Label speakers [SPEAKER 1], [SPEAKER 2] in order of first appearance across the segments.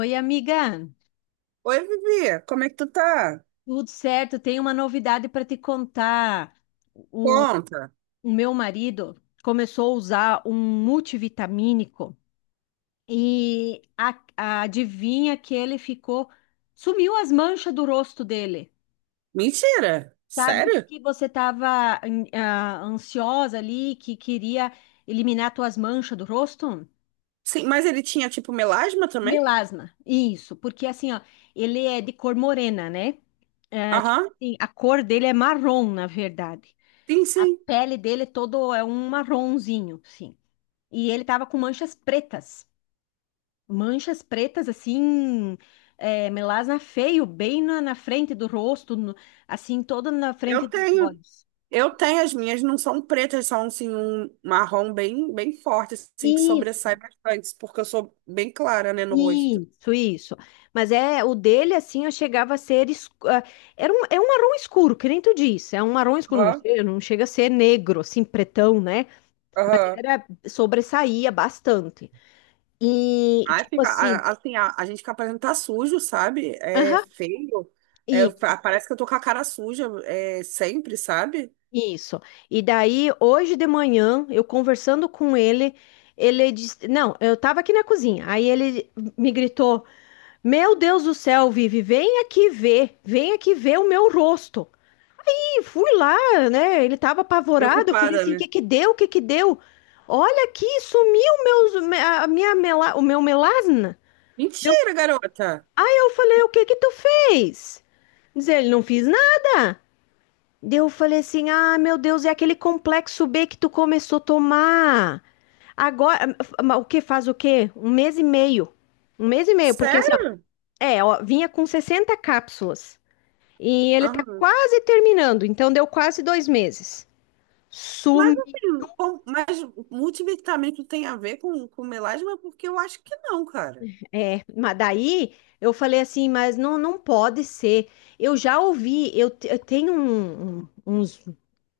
[SPEAKER 1] Oi, amiga.
[SPEAKER 2] Oi, Vivi, como é que tu tá?
[SPEAKER 1] Tudo certo? Tenho uma novidade para te contar.
[SPEAKER 2] Conta.
[SPEAKER 1] O meu marido começou a usar um multivitamínico e adivinha que ele ficou, sumiu as manchas do rosto dele.
[SPEAKER 2] Mentira.
[SPEAKER 1] Sabe
[SPEAKER 2] Sério?
[SPEAKER 1] que você estava ansiosa ali, que queria eliminar tuas manchas do rosto?
[SPEAKER 2] Sim, mas ele tinha tipo melasma também?
[SPEAKER 1] Melasma, isso, porque assim, ó, ele é de cor morena, né? É, tipo
[SPEAKER 2] Aham.
[SPEAKER 1] assim, a cor dele é marrom, na verdade.
[SPEAKER 2] Sim,
[SPEAKER 1] A
[SPEAKER 2] sim.
[SPEAKER 1] pele dele todo é um marronzinho, sim. E ele tava com manchas pretas. Manchas pretas, assim, é, melasma feio, bem na frente do rosto, assim, toda na frente
[SPEAKER 2] Eu
[SPEAKER 1] dos
[SPEAKER 2] tenho.
[SPEAKER 1] olhos.
[SPEAKER 2] Eu tenho, as minhas não são pretas, são assim um marrom bem, bem forte, assim que
[SPEAKER 1] Isso,
[SPEAKER 2] sobressai bastante, porque eu sou bem clara, né, no rosto.
[SPEAKER 1] isso, isso. Mas é, o dele, assim, eu chegava a ser, é um marrom escuro, que nem tu disse, é um marrom escuro, não
[SPEAKER 2] Aham.
[SPEAKER 1] sei, não chega a ser negro, assim, pretão, né? Mas
[SPEAKER 2] Aham.
[SPEAKER 1] era, sobressaía bastante. E,
[SPEAKER 2] Aí
[SPEAKER 1] tipo
[SPEAKER 2] fica,
[SPEAKER 1] assim,
[SPEAKER 2] assim, a gente fica parecendo que tá sujo, sabe? É
[SPEAKER 1] aham.
[SPEAKER 2] feio. É, parece que eu tô com a cara suja, é, sempre, sabe?
[SPEAKER 1] Isso. E daí, hoje de manhã, eu conversando com ele, ele disse: Não, eu tava aqui na cozinha. Aí ele me gritou: Meu Deus do céu, Vivi, vem aqui ver o meu rosto. E fui lá, né? Ele tava apavorado. Eu falei
[SPEAKER 2] Preocupada,
[SPEAKER 1] assim: O
[SPEAKER 2] né?
[SPEAKER 1] que que deu? O que que deu? Olha aqui, sumiu meus, o meu melasma. Deu-
[SPEAKER 2] Mentira, garota.
[SPEAKER 1] Aí eu falei: O que que tu fez? Diz ele: Não fiz nada. Daí eu falei assim: ah, meu Deus, é aquele complexo B que tu começou a tomar. Agora, mas o que faz o quê? Um mês e meio. Um mês e meio, porque assim, ó,
[SPEAKER 2] Sério?
[SPEAKER 1] é, ó, vinha com 60 cápsulas. E ele tá
[SPEAKER 2] Aham.
[SPEAKER 1] quase terminando, então deu quase 2 meses.
[SPEAKER 2] Mas
[SPEAKER 1] Sumi.
[SPEAKER 2] assim, mas multivitamínico tem a ver com melasma? Porque eu acho que não, cara.
[SPEAKER 1] É, mas daí eu falei assim, mas não, não pode ser. Eu já ouvi, eu tenho uns.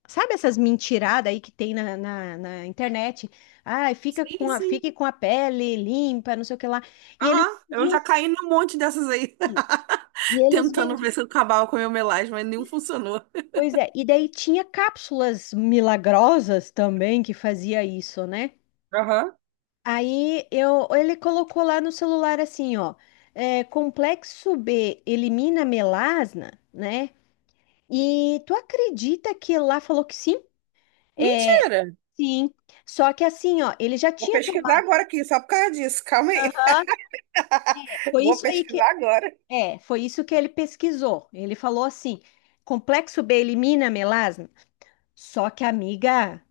[SPEAKER 1] Sabe essas mentiradas aí que tem na internet? Ai,
[SPEAKER 2] Sim, sim.
[SPEAKER 1] fique com a pele limpa, não sei o que lá. E eles
[SPEAKER 2] Aham, eu
[SPEAKER 1] vendiam
[SPEAKER 2] já caí num monte dessas aí,
[SPEAKER 1] sim. E eles
[SPEAKER 2] tentando
[SPEAKER 1] vendiam.
[SPEAKER 2] ver se eu acabava com o meu melasma, mas nenhum funcionou.
[SPEAKER 1] Pois é, e daí tinha cápsulas milagrosas também que fazia isso, né?
[SPEAKER 2] Aham.
[SPEAKER 1] Ele colocou lá no celular assim, ó, é, complexo B elimina melasma, né? E tu acredita que lá falou que sim? É,
[SPEAKER 2] Mentira!
[SPEAKER 1] sim. Só que assim, ó, ele já
[SPEAKER 2] Vou
[SPEAKER 1] tinha
[SPEAKER 2] pesquisar
[SPEAKER 1] tomado.
[SPEAKER 2] agora aqui, só por causa disso. Calma aí.
[SPEAKER 1] Aham. Foi
[SPEAKER 2] Vou
[SPEAKER 1] isso aí que
[SPEAKER 2] pesquisar agora.
[SPEAKER 1] Foi isso que ele pesquisou. Ele falou assim: complexo B elimina a melasma. Só que, amiga,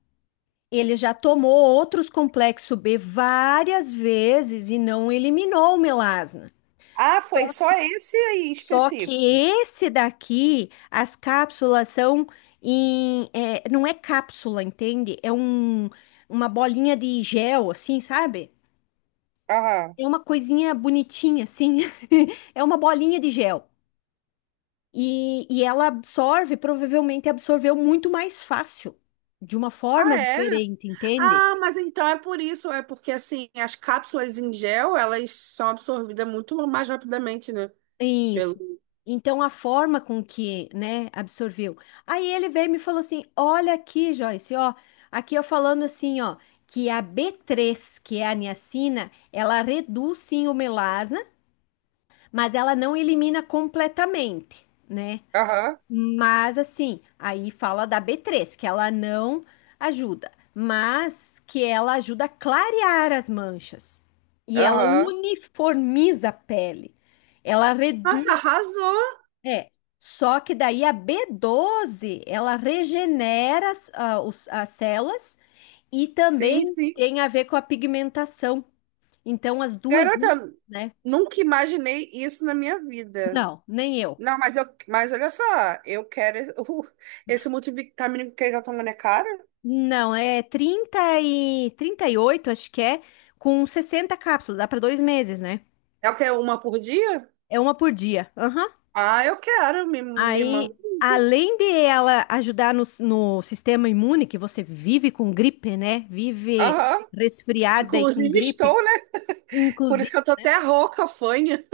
[SPEAKER 1] ele já tomou outros complexo B várias vezes e não eliminou o melasma.
[SPEAKER 2] Ah, foi só esse aí em
[SPEAKER 1] Só que
[SPEAKER 2] específico.
[SPEAKER 1] esse daqui, as cápsulas não é cápsula, entende? Uma bolinha de gel, assim, sabe?
[SPEAKER 2] Aham.
[SPEAKER 1] É uma coisinha bonitinha, assim. É uma bolinha de gel. E ela absorve, provavelmente absorveu muito mais fácil, de uma forma
[SPEAKER 2] Ah, é?
[SPEAKER 1] diferente, entende?
[SPEAKER 2] Ah, mas então é por isso, é porque assim, as cápsulas em gel, elas são absorvidas muito mais rapidamente, né? Pelo...
[SPEAKER 1] Isso. Então, a forma com que, né, absorveu. Aí ele veio e me falou assim: Olha aqui, Joyce, ó, aqui eu falando assim, ó, que a B3, que é a niacina, ela reduz sim o melasma, mas ela não elimina completamente, né?
[SPEAKER 2] Aham,
[SPEAKER 1] Mas assim, aí fala da B3, que ela não ajuda, mas que ela ajuda a clarear as manchas. E ela
[SPEAKER 2] aham.
[SPEAKER 1] uniformiza a pele. Ela
[SPEAKER 2] Nossa,
[SPEAKER 1] reduz,
[SPEAKER 2] arrasou!
[SPEAKER 1] é. Só que daí a B12, ela regenera as células e
[SPEAKER 2] Sim,
[SPEAKER 1] também
[SPEAKER 2] sim.
[SPEAKER 1] tem a ver com a pigmentação. Então as duas, juntas,
[SPEAKER 2] Garota,
[SPEAKER 1] né?
[SPEAKER 2] nunca imaginei isso na minha vida.
[SPEAKER 1] Não, nem eu.
[SPEAKER 2] Não, mas, eu, mas olha só, eu quero esse, esse multivitamínico que ele tá tomando é caro?
[SPEAKER 1] Não, é 30 e 38 acho que é, com 60 cápsulas, dá para 2 meses, né?
[SPEAKER 2] É o que, uma por dia?
[SPEAKER 1] É uma por dia. Aham.
[SPEAKER 2] Ah, eu quero, me manda.
[SPEAKER 1] Aí, além de ela ajudar no sistema imune, que você vive com gripe, né? Vive
[SPEAKER 2] Aham.
[SPEAKER 1] resfriada e com
[SPEAKER 2] Inclusive
[SPEAKER 1] gripe,
[SPEAKER 2] estou, né? Por isso que
[SPEAKER 1] inclusive,
[SPEAKER 2] eu tô até rouca, fanha.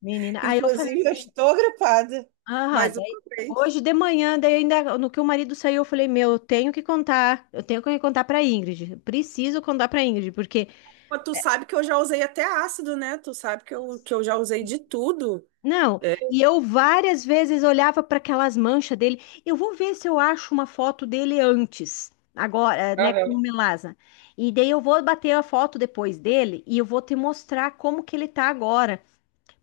[SPEAKER 1] menina. Aí eu falei
[SPEAKER 2] Inclusive, eu
[SPEAKER 1] assim,
[SPEAKER 2] estou gripada,
[SPEAKER 1] ah,
[SPEAKER 2] mas eu
[SPEAKER 1] daí,
[SPEAKER 2] comprei.
[SPEAKER 1] hoje de manhã, daí ainda no que o marido saiu, eu falei, meu, eu tenho que contar, eu tenho que contar para Ingrid, preciso contar para Ingrid, porque.
[SPEAKER 2] Pô, tu sabe que eu já usei até ácido, né? Tu sabe que eu já usei de tudo.
[SPEAKER 1] Não,
[SPEAKER 2] É.
[SPEAKER 1] e eu várias vezes olhava para aquelas manchas dele. Eu vou ver se eu acho uma foto dele antes, agora, né, com
[SPEAKER 2] Aham.
[SPEAKER 1] o Melaza. E daí eu vou bater a foto depois dele e eu vou te mostrar como que ele tá agora,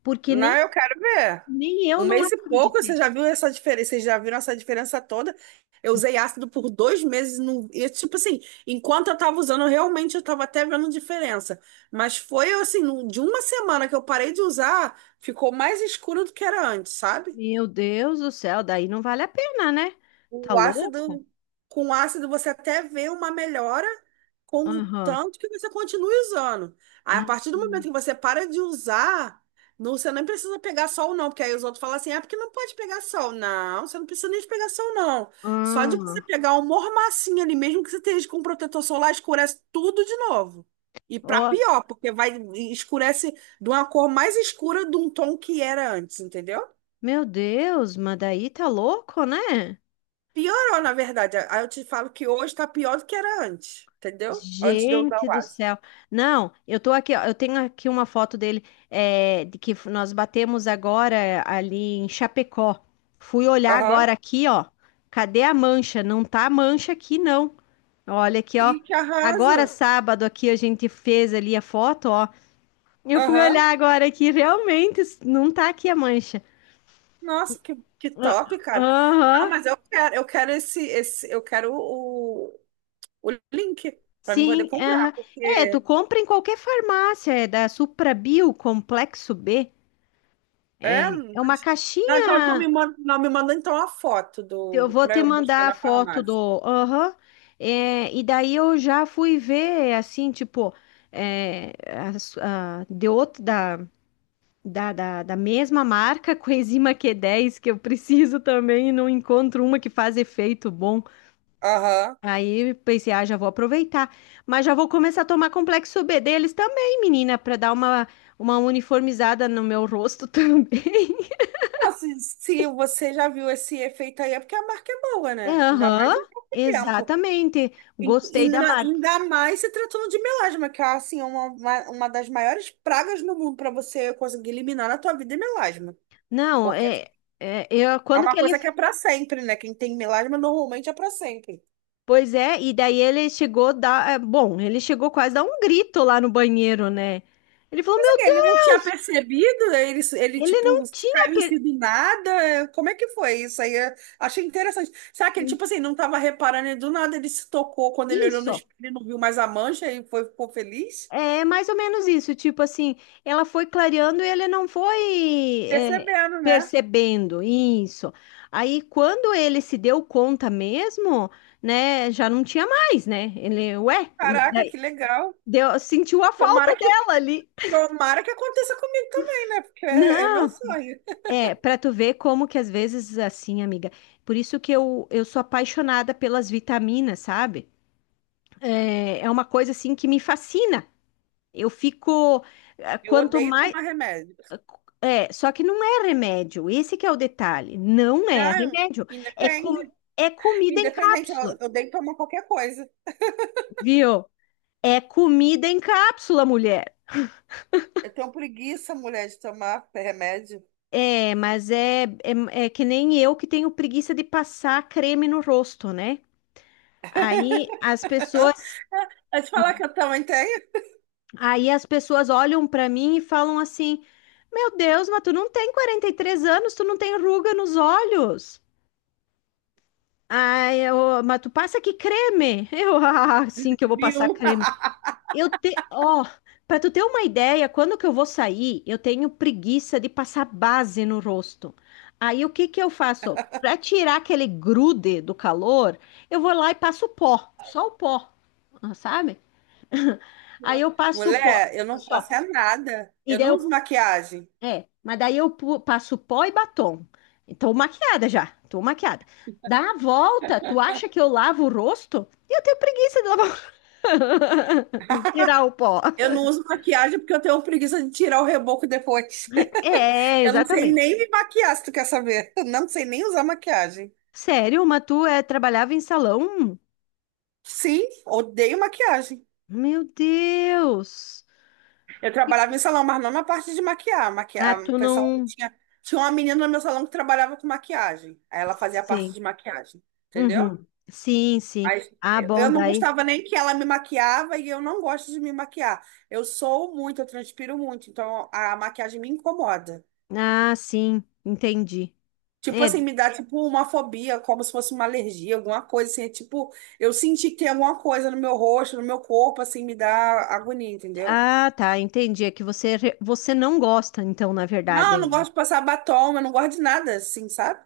[SPEAKER 1] porque
[SPEAKER 2] Não,
[SPEAKER 1] nem,
[SPEAKER 2] eu quero ver.
[SPEAKER 1] nem eu
[SPEAKER 2] Um
[SPEAKER 1] não
[SPEAKER 2] mês e pouco, você
[SPEAKER 1] acreditei.
[SPEAKER 2] já viu essa diferença? Vocês já viram essa diferença toda? Eu usei ácido por dois meses. No... E, tipo assim, enquanto eu tava usando, realmente eu tava até vendo diferença. Mas foi assim, de uma semana que eu parei de usar, ficou mais escuro do que era antes, sabe?
[SPEAKER 1] Meu Deus do céu, daí não vale a pena, né? Tá
[SPEAKER 2] O
[SPEAKER 1] louco?
[SPEAKER 2] ácido, com o ácido você até vê uma melhora, com o
[SPEAKER 1] Aham.
[SPEAKER 2] tanto que você continue usando. Aí, a
[SPEAKER 1] Ah,
[SPEAKER 2] partir do momento que você para de usar, não, você nem precisa pegar sol, não, porque aí os outros falam assim: é porque não pode pegar sol. Não, você não precisa nem de pegar sol, não. Só de
[SPEAKER 1] ah.
[SPEAKER 2] você pegar um mormacinho ali, mesmo que você esteja com protetor solar, escurece tudo de novo. E para
[SPEAKER 1] Ó,
[SPEAKER 2] pior, porque vai escurece de uma cor mais escura de um tom que era antes, entendeu?
[SPEAKER 1] meu Deus, mas daí tá louco, né?
[SPEAKER 2] Piorou, na verdade. Aí eu te falo que hoje tá pior do que era antes, entendeu? Antes de eu usar
[SPEAKER 1] Gente
[SPEAKER 2] o
[SPEAKER 1] do
[SPEAKER 2] ácido.
[SPEAKER 1] céu. Não, eu tô aqui, ó, eu tenho aqui uma foto dele, nós batemos agora ali em Chapecó. Fui olhar
[SPEAKER 2] Aham.
[SPEAKER 1] agora aqui, ó. Cadê a mancha? Não tá a mancha aqui, não. Olha aqui, ó.
[SPEAKER 2] E que
[SPEAKER 1] Agora
[SPEAKER 2] arrasa.
[SPEAKER 1] sábado aqui a gente fez ali a foto, ó. Eu fui
[SPEAKER 2] Aham.
[SPEAKER 1] olhar agora aqui, realmente não tá aqui a mancha.
[SPEAKER 2] Nossa, que
[SPEAKER 1] Ah,
[SPEAKER 2] top, cara. Não,
[SPEAKER 1] aham.
[SPEAKER 2] mas eu quero esse, esse, eu quero o link para mim poder
[SPEAKER 1] Sim,
[SPEAKER 2] comprar,
[SPEAKER 1] aham. É, tu
[SPEAKER 2] porque
[SPEAKER 1] compra em qualquer farmácia, é da Suprabio Complexo B.
[SPEAKER 2] é,
[SPEAKER 1] É, é uma
[SPEAKER 2] mas- Não, então eu tô me
[SPEAKER 1] caixinha.
[SPEAKER 2] mandando, não, me manda então a foto
[SPEAKER 1] Eu
[SPEAKER 2] do
[SPEAKER 1] vou
[SPEAKER 2] para
[SPEAKER 1] te
[SPEAKER 2] eu mostrar
[SPEAKER 1] mandar a
[SPEAKER 2] na
[SPEAKER 1] foto do.
[SPEAKER 2] farmácia.
[SPEAKER 1] Aham. É, e daí eu já fui ver, assim, tipo, é, de outro da, da, mesma marca, coenzima Q10, que eu preciso também, e não encontro uma que faz efeito bom.
[SPEAKER 2] Aham.
[SPEAKER 1] Aí pensei, ah, já vou aproveitar. Mas já vou começar a tomar complexo B deles também, menina, para dar uma uniformizada no meu rosto também.
[SPEAKER 2] Nossa, se se você já viu esse efeito aí, é porque a marca é boa,
[SPEAKER 1] É,
[SPEAKER 2] né? Ainda mais
[SPEAKER 1] aham,
[SPEAKER 2] em pouco tempo.
[SPEAKER 1] exatamente. Gostei da
[SPEAKER 2] Ainda
[SPEAKER 1] marca.
[SPEAKER 2] ainda mais se tratando de melasma, que é assim, uma das maiores pragas no mundo para você conseguir eliminar na tua vida é melasma.
[SPEAKER 1] Não,
[SPEAKER 2] Porque
[SPEAKER 1] eu,
[SPEAKER 2] é
[SPEAKER 1] quando
[SPEAKER 2] uma
[SPEAKER 1] que ele.
[SPEAKER 2] coisa que é para sempre, né? Quem tem melasma normalmente é para sempre.
[SPEAKER 1] Pois é, e daí ele chegou Bom, ele chegou quase a dar um grito lá no banheiro, né? Ele falou:
[SPEAKER 2] Só que
[SPEAKER 1] Meu
[SPEAKER 2] ele não tinha
[SPEAKER 1] Deus,
[SPEAKER 2] percebido, ele
[SPEAKER 1] ele
[SPEAKER 2] tipo,
[SPEAKER 1] não tinha.
[SPEAKER 2] caiu em si do nada. Como é que foi isso aí? Eu achei interessante. Será que ele, tipo assim, não tava reparando e do nada ele se tocou quando ele olhou no
[SPEAKER 1] Isso,
[SPEAKER 2] espelho e não viu mais a mancha e foi, ficou feliz?
[SPEAKER 1] é mais ou menos isso. Tipo assim, ela foi clareando e ele não foi
[SPEAKER 2] Percebendo, né?
[SPEAKER 1] percebendo isso. Aí quando ele se deu conta mesmo, né, já não tinha mais, né? Ele, ué.
[SPEAKER 2] Caraca, que legal.
[SPEAKER 1] Deu, sentiu a falta
[SPEAKER 2] Tomara que
[SPEAKER 1] dela ali.
[SPEAKER 2] tomara que aconteça comigo também, né? Porque é, é meu
[SPEAKER 1] Não,
[SPEAKER 2] sonho.
[SPEAKER 1] pra tu ver como que às vezes assim, amiga. Por isso que eu sou apaixonada pelas vitaminas, sabe? É uma coisa assim que me fascina. Eu fico,
[SPEAKER 2] Eu
[SPEAKER 1] quanto
[SPEAKER 2] odeio
[SPEAKER 1] mais.
[SPEAKER 2] tomar remédio.
[SPEAKER 1] É, só que não é remédio, esse que é o detalhe. Não é
[SPEAKER 2] Não,
[SPEAKER 1] remédio. É, com,
[SPEAKER 2] independe.
[SPEAKER 1] É comida em
[SPEAKER 2] Independente, eu
[SPEAKER 1] cápsula,
[SPEAKER 2] eu odeio tomar qualquer coisa.
[SPEAKER 1] viu? É comida em cápsula, mulher.
[SPEAKER 2] Eu tenho preguiça, mulher, de tomar remédio.
[SPEAKER 1] É, mas é que nem eu que tenho preguiça de passar creme no rosto, né? Aí as pessoas,
[SPEAKER 2] Eu te falar que eu também tenho,
[SPEAKER 1] aí as pessoas olham pra mim e falam assim: "Meu Deus, mas tu não tem 43 anos, tu não tem ruga nos olhos". Ai, mas tu passa que creme? Ah, sim que eu vou passar
[SPEAKER 2] viu?
[SPEAKER 1] creme. Ó, pra tu ter uma ideia, quando que eu vou sair, eu tenho preguiça de passar base no rosto. Aí o que que eu faço? Pra tirar aquele grude do calor, eu vou lá e passo pó, só o pó, sabe? Aí eu passo o pó
[SPEAKER 2] Mulher, eu não
[SPEAKER 1] só.
[SPEAKER 2] passo é nada.
[SPEAKER 1] E
[SPEAKER 2] Eu
[SPEAKER 1] daí
[SPEAKER 2] não uso
[SPEAKER 1] eu,
[SPEAKER 2] maquiagem.
[SPEAKER 1] é, mas daí eu pu- Passo pó e batom. Tô maquiada já, tô maquiada. Dá a volta, tu acha que eu lavo o rosto? Eu tenho preguiça de lavar, de tirar o pó.
[SPEAKER 2] Eu não uso maquiagem porque eu tenho preguiça de tirar o reboco depois.
[SPEAKER 1] É,
[SPEAKER 2] Eu não sei
[SPEAKER 1] exatamente.
[SPEAKER 2] nem me maquiar, se tu quer saber. Eu não sei nem usar maquiagem.
[SPEAKER 1] Sério, mas tu trabalhava em salão?
[SPEAKER 2] Sim, odeio maquiagem.
[SPEAKER 1] Meu Deus.
[SPEAKER 2] Eu trabalhava em salão, mas não na parte de maquiar.
[SPEAKER 1] Ah,
[SPEAKER 2] Maquiar, o
[SPEAKER 1] tu
[SPEAKER 2] pessoal
[SPEAKER 1] não.
[SPEAKER 2] tinha, tinha uma menina no meu salão que trabalhava com maquiagem. Aí ela fazia a parte
[SPEAKER 1] Sim.
[SPEAKER 2] de maquiagem, entendeu?
[SPEAKER 1] Uhum. Sim, sim.
[SPEAKER 2] Mas
[SPEAKER 1] Ah,
[SPEAKER 2] eu
[SPEAKER 1] bom,
[SPEAKER 2] eu não
[SPEAKER 1] daí.
[SPEAKER 2] gostava nem que ela me maquiava e eu não gosto de me maquiar. Eu sou muito, eu transpiro muito, então a maquiagem me incomoda.
[SPEAKER 1] Ah, sim, entendi.
[SPEAKER 2] Tipo
[SPEAKER 1] É,
[SPEAKER 2] assim, me dá tipo uma fobia, como se fosse uma alergia, alguma coisa assim. É. Tipo, eu senti que tem alguma coisa no meu rosto, no meu corpo, assim, me dá agonia, entendeu?
[SPEAKER 1] ah, tá, entendi. É que você, você não gosta, então, na
[SPEAKER 2] Não, eu
[SPEAKER 1] verdade.
[SPEAKER 2] não
[SPEAKER 1] Né?
[SPEAKER 2] gosto de passar batom, eu não gosto de nada, assim, sabe?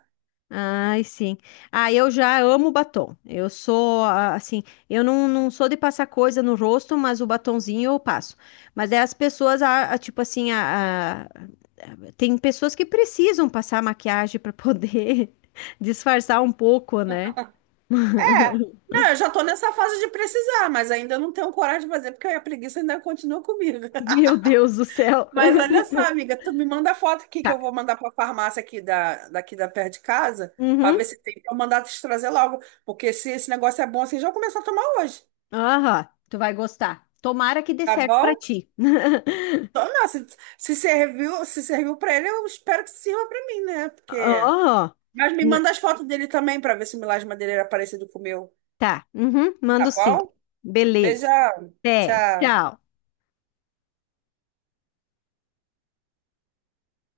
[SPEAKER 1] Ai, sim. Ah, eu já amo batom. Eu sou, assim, eu não sou de passar coisa no rosto, mas o batonzinho eu passo. Mas é as pessoas, tipo assim, tem pessoas que precisam passar maquiagem para poder disfarçar um pouco, né?
[SPEAKER 2] É. Não, eu já tô nessa fase de precisar, mas ainda não tenho coragem de fazer, porque a preguiça ainda continua comigo.
[SPEAKER 1] Meu Deus do céu.
[SPEAKER 2] Mas olha só, amiga, tu me manda a foto aqui que
[SPEAKER 1] Tá.
[SPEAKER 2] eu vou mandar para a farmácia aqui da, daqui da perto de casa, para ver
[SPEAKER 1] Uhum.
[SPEAKER 2] se tem para mandar te trazer logo, porque se esse negócio é bom assim, já vou começar a tomar hoje,
[SPEAKER 1] Aham. Tu vai gostar. Tomara que dê
[SPEAKER 2] tá
[SPEAKER 1] certo pra
[SPEAKER 2] bom?
[SPEAKER 1] ti.
[SPEAKER 2] Então, não, se serviu, se serviu para ele, eu espero que sirva para mim, né? Porque
[SPEAKER 1] Aham.
[SPEAKER 2] mas me manda as fotos dele também para ver se o milagre de madeira era parecido com o meu,
[SPEAKER 1] Tá. Uhum.
[SPEAKER 2] tá
[SPEAKER 1] Mando sim.
[SPEAKER 2] bom?
[SPEAKER 1] Beleza.
[SPEAKER 2] Beijão.
[SPEAKER 1] Até.
[SPEAKER 2] Tchau.
[SPEAKER 1] Tchau.